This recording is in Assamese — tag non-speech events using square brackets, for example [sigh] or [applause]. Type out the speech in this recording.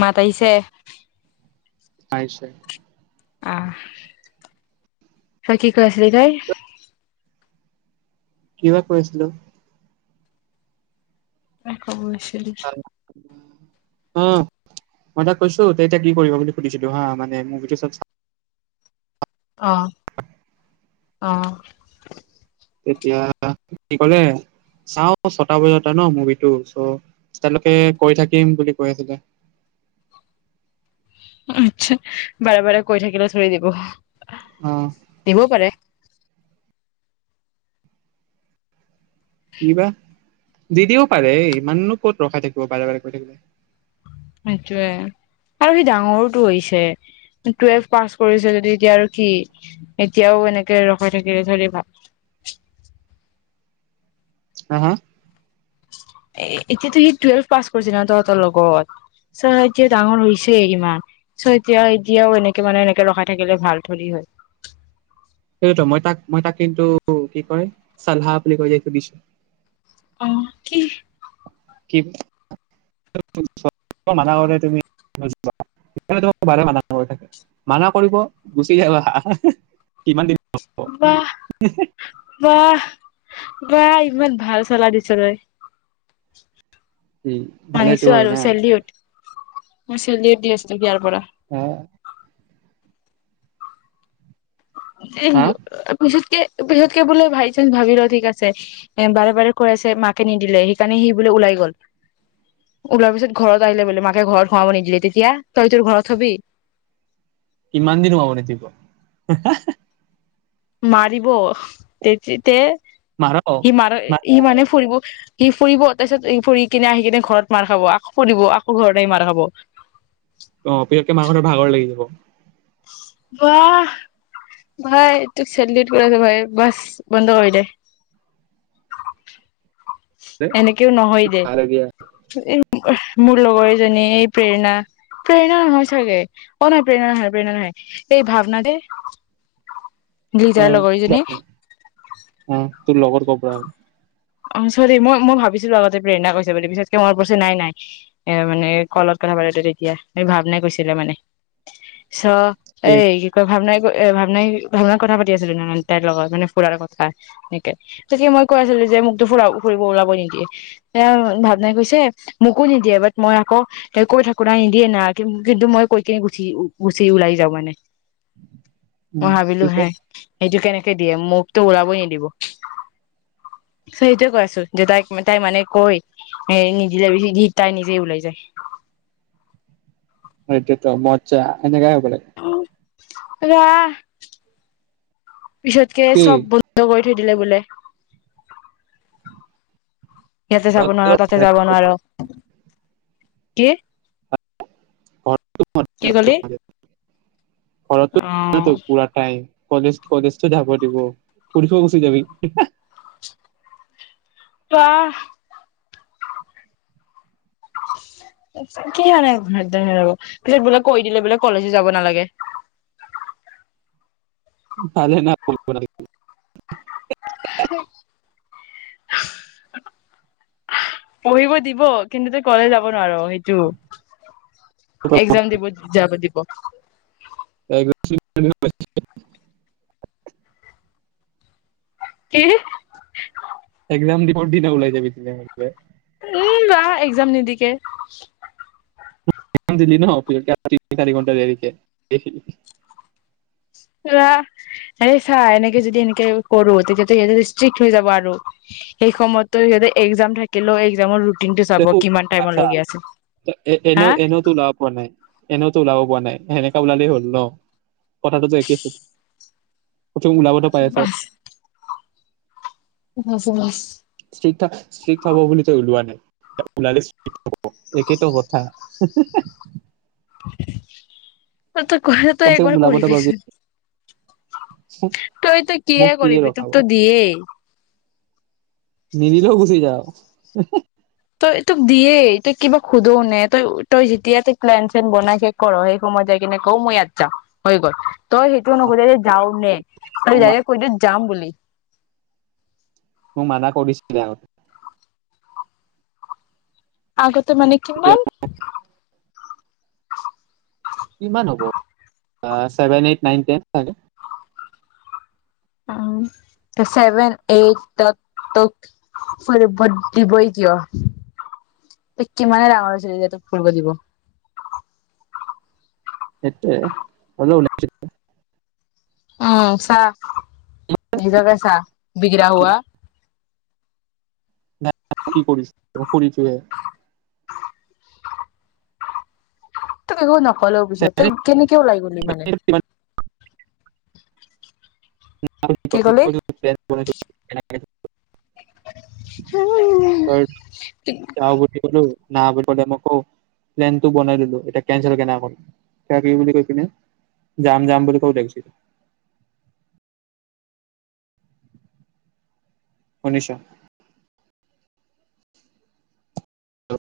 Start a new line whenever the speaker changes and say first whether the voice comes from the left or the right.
left: মাত আহিছে।
right: আহিছে।
left: ঐ কি কৈ আছিলি তই?
right: কিবা কৈ আছিলোঁ।
left: এনে খবৰ লৈছোঁ খল [inaudible]
right: অ' মই তাক কৈছোঁ, তে এতিয়া কি কৰিবা বুলি সুধিছিলোঁ হা, মানে মুভিটো চব চা
left: অ'।
right: [inaudible]
left: অ'।
right: এতিয়া সি ক'লে, চাও ছটা বজাতে ন' মুভিটো? ছো, তালৈকে কৈ থাকিম বুলি কৈ আছিলে।
left: আচ্ছা, বাৰে বাৰে কৈ থাকিলে থৰেই দিব?
right: অ
left: দিব পাৰে।
right: কি বা দিদিও পাৰে ইমাননো ক'ত ৰখাই থাকিব বাৰে-বাৰে কৈ থাকিলে ।
left: সেইটোয়ে আৰু সি ডাঙৰোটো হৈছে। টোৱেলভ পাছ কৰিছে যদি এতিয়া আৰু কি? এতিয়াও এনেকে ৰখাই থাকিলে চ ভাল
right: হাহা?
left: এ- এতিয়াতো সি টুৱেলভ পাছ কৰিছে ন' তহঁতৰ লগত? ছো, এতিয়া ডাঙৰ হৈছে কিমান? ছো, এতিয়া- এতিয়াও এনেকে মানে এনেকে ৰখাই থাকিলে ভাল থলি হয়।
right: সেইটোতো মই তাক মই তাক কিন্তু কি কয়? চাল্হা বুলি কৈ যে সেইটো দিছো।
left: অহ, কি?
right: [unintelligible] মান তুমি ব মান মানা কৰিব গুচি যাবা কিমান দিন হ'ব?
left: বাঃ, বাঃ বাঁ, ইমান ভাল চোলা দিছ' তই।
right: উম, ভালেটো
left: মানিছো
right: হয়
left: আৰু
right: না?
left: চেলিউট মই চেলিউড দি আছো ইয়াৰ পৰা।
right: অ'। হা
left: পিচুতে পিচতকে বোলে, বাই চানস ভাবি ল', ঠিক আছে । এ বাৰে-বাৰে কৈ আছে মাকে নিদিলে । সেইকাৰণে সি বোলে ওলাই গ'ল । ওলোৱাৰ পিছত ঘৰত আহিলে বোলে । মাকে ঘৰত সোমাব নিদিলে, তেতিয়া? তই তোৰ ঘৰত থবি?
right: ইমান দিনো আৰু নেদিব? হাঁ- হাঁ- হাঁ।
left: মাৰিব তেতিতে।
right: মাৰ
left: সি মাৰ- সি মানে ফুৰিব সি ফুৰিব । তাৰপিছত সি ফুৰি কিনে আহি কিনে ঘৰত মাৰ খাব । আকৌ ফুৰিব, আকৌ ঘৰত আহি মাৰ খাব।
right: অ পিছকে মাহঁতৰ ভাগৰ লাগি যাব।
left: বাঁ, ভাই তোক চেল্যুট কৰি আছোঁ ভাই । বাছ, বন্ধ কৰি দে।
right: দে,
left: এনেকেও
right: কি
left: নহয় দে
right: পাৰগীয়া।
left: । মোৰ লগৰ এজনী এই প্ৰেৰণা, প্ৰেৰণা নহয় চাগে অ নাৰ প্ৰেৰণা হয় প্ৰেৰণা হয় এই ভাৱনাতে
right: অ' [inaudible] অ' তোৰ লগৰ ক [unintelligible] [inaudible]
left: অ', চৰি । মই- মই ভাবিছিলোঁ আগতে প্ৰেৰণা কৈছে বুলি। পিছতকে মনত পৰিছে, নাই-নাই । এ মানে ক'লত কথা পাতোতে তেতিয়া । এ- ভাৱনাই কৈছিলে মানে। ছো, এই কি কয় ভাবনাই এ ভাৱনাই ভাৱন কথা পাতি আছিলো না তাইৰ লগত মানে ফুৰাৰ কথা এনেকে গতিকে মই কৈ আছিলো যে মোক ফুৰাও- অ- ফুৰিব ওলাবই নিদিয়ে । সেয়া আৰু ভাৱনাই কৈছে, মোকো নিদিয়ে। বাত মই আকৌ হেল্প কৰি থাকোঁ না, নিদিয়ে না । কি- কিন্তু মই কৈ কিনে গুচি-গুচি ওলাই যাওঁ মানে। মই
right: উম,
left: ভাবিলোঁ হে
right: পিছত
left: সেইটো কেনেকে দিয়ে? মোকতো ওলাবই নিদিব। ত সেইটোৱে কৈ আছো যে তাই -তাই মানে কৈ এ নিদিলে বি তাই নিজে ওলাই যায়।
right: সেইটোৱেতো মজা। এনেকাই হব লাগে।
left: আহ, পিছতকে
right: কি
left: চব বন্ধ কৰি উ থে দিলে বোলে। ইয়াতে যাব
right: ঘৰতো
left: নোৱাৰ', তাতে যাব নোৱাৰ'। কি?
right: ঘ
left: কি কলি অ
right: ঘৰত পুৰাটাই কলেজ কলেজ ত যাব দিব কোনটো গুচি যাবি
left: অঁ কি হেনে পিছত বোলে কৈ দিলে বোলে কলেজো যাব নালাগে
right: ভালে না পৰিব নালাগে
left: পঢ়িব দিব কিন্তু তই কলে যাব নোৱাৰ সেইটো একজাম দিব যাব দিব
right: [unintelligible]
left: কি
right: একজাম দিব ওলাই যাবি নহলে
left: উম বা এক্সাম নিদিকে
right: দিলি ন তিনি চাৰি ঘণ্টা দেৰিকে
left: ৰা এনেকে যদি এনেকে কৰো তেতিয়ো যে সিহঁতে ষ্ট্ৰিক্ট হৈ যাব আৰু সেই সময়ততো সিহঁতে এক্সামৰ থাকিলেও এক্সমৰ
right: তো চা
left: হা
right: এনেও এনেও টো লাভ হোৱা নাই পোৱা নাই সেনেকা ওলালেই হ'ল ন কথাটোতো একেই হো ক'তো ওলাব নাপাইছা
left: বাচ [unintelligible]
right: ষ্ট্ৰিক ষ্ট্ৰিকট হ'ব বুলি তই ওলোৱা নাই ওলালে টো স্ত্ৰীক হব সেইৱেতো কথা
left: [unintelligible] তই ঘ তই
right: কমচে কম
left: একবাৰ
right: ওলাবতো পাবি
left: কৰিবিচোন তই তই কি়
right: মোক কিয়ে
left: কৰিবি তোক
right: ৰখাব
left: তো দিয়েই
right: নিদিলোঁ গুচি যাও
left: এই তোক দিয়ে তই কিবা সোধো নে তই তই যেতিয়া তই প্লেন চেন বনাই শে কৰ সেই সময়ত যাই কিনে ক মই ইয়াত যাম হৈ গ'ল তই সেইটো নুহোধ যে যাও নে তই
right: মোক মা-
left: ডাইৰেক্ট কৈ দিও যাম বুলি
right: মোক মানা কৰিছিলে আগতে
left: আগত ত মানে
right: এতিয়া
left: কিমান
right: কিমান হ'ব ছেভেন এইট নাইন টেনই চাগে
left: উ চেভেন এইটত তোক ফুৰিব দিবই কিয় কিমানে ডাঙৰ হৈছিল যেতিয়া তোক ফুৰিব দিব
right: সেইটোৱে হলোঁ ওলাইছিলোঁ
left: অঁ চা নিজকে চা বিগৰা হোৱা
right: না আপুনি কৰিছেই মই কৰিছোহে
left: তোক একো নকৈ হ'লে পিছত তই কেনেকে ওলাই গ'লি মানে
right: কিমান
left: কি কলি?
right: [unintelligible] তই যাওঁ বুলি ক'লো
left: উ'
right: না বুলি কলে মই কওঁ প্লেনটো বনাই দিলো এতিয়া কেনচেল কেনে কম কি বুলি কৈ কিনে যাম -যাম বুলি কওঁ দেখিছিল শুনিছোঁ। অ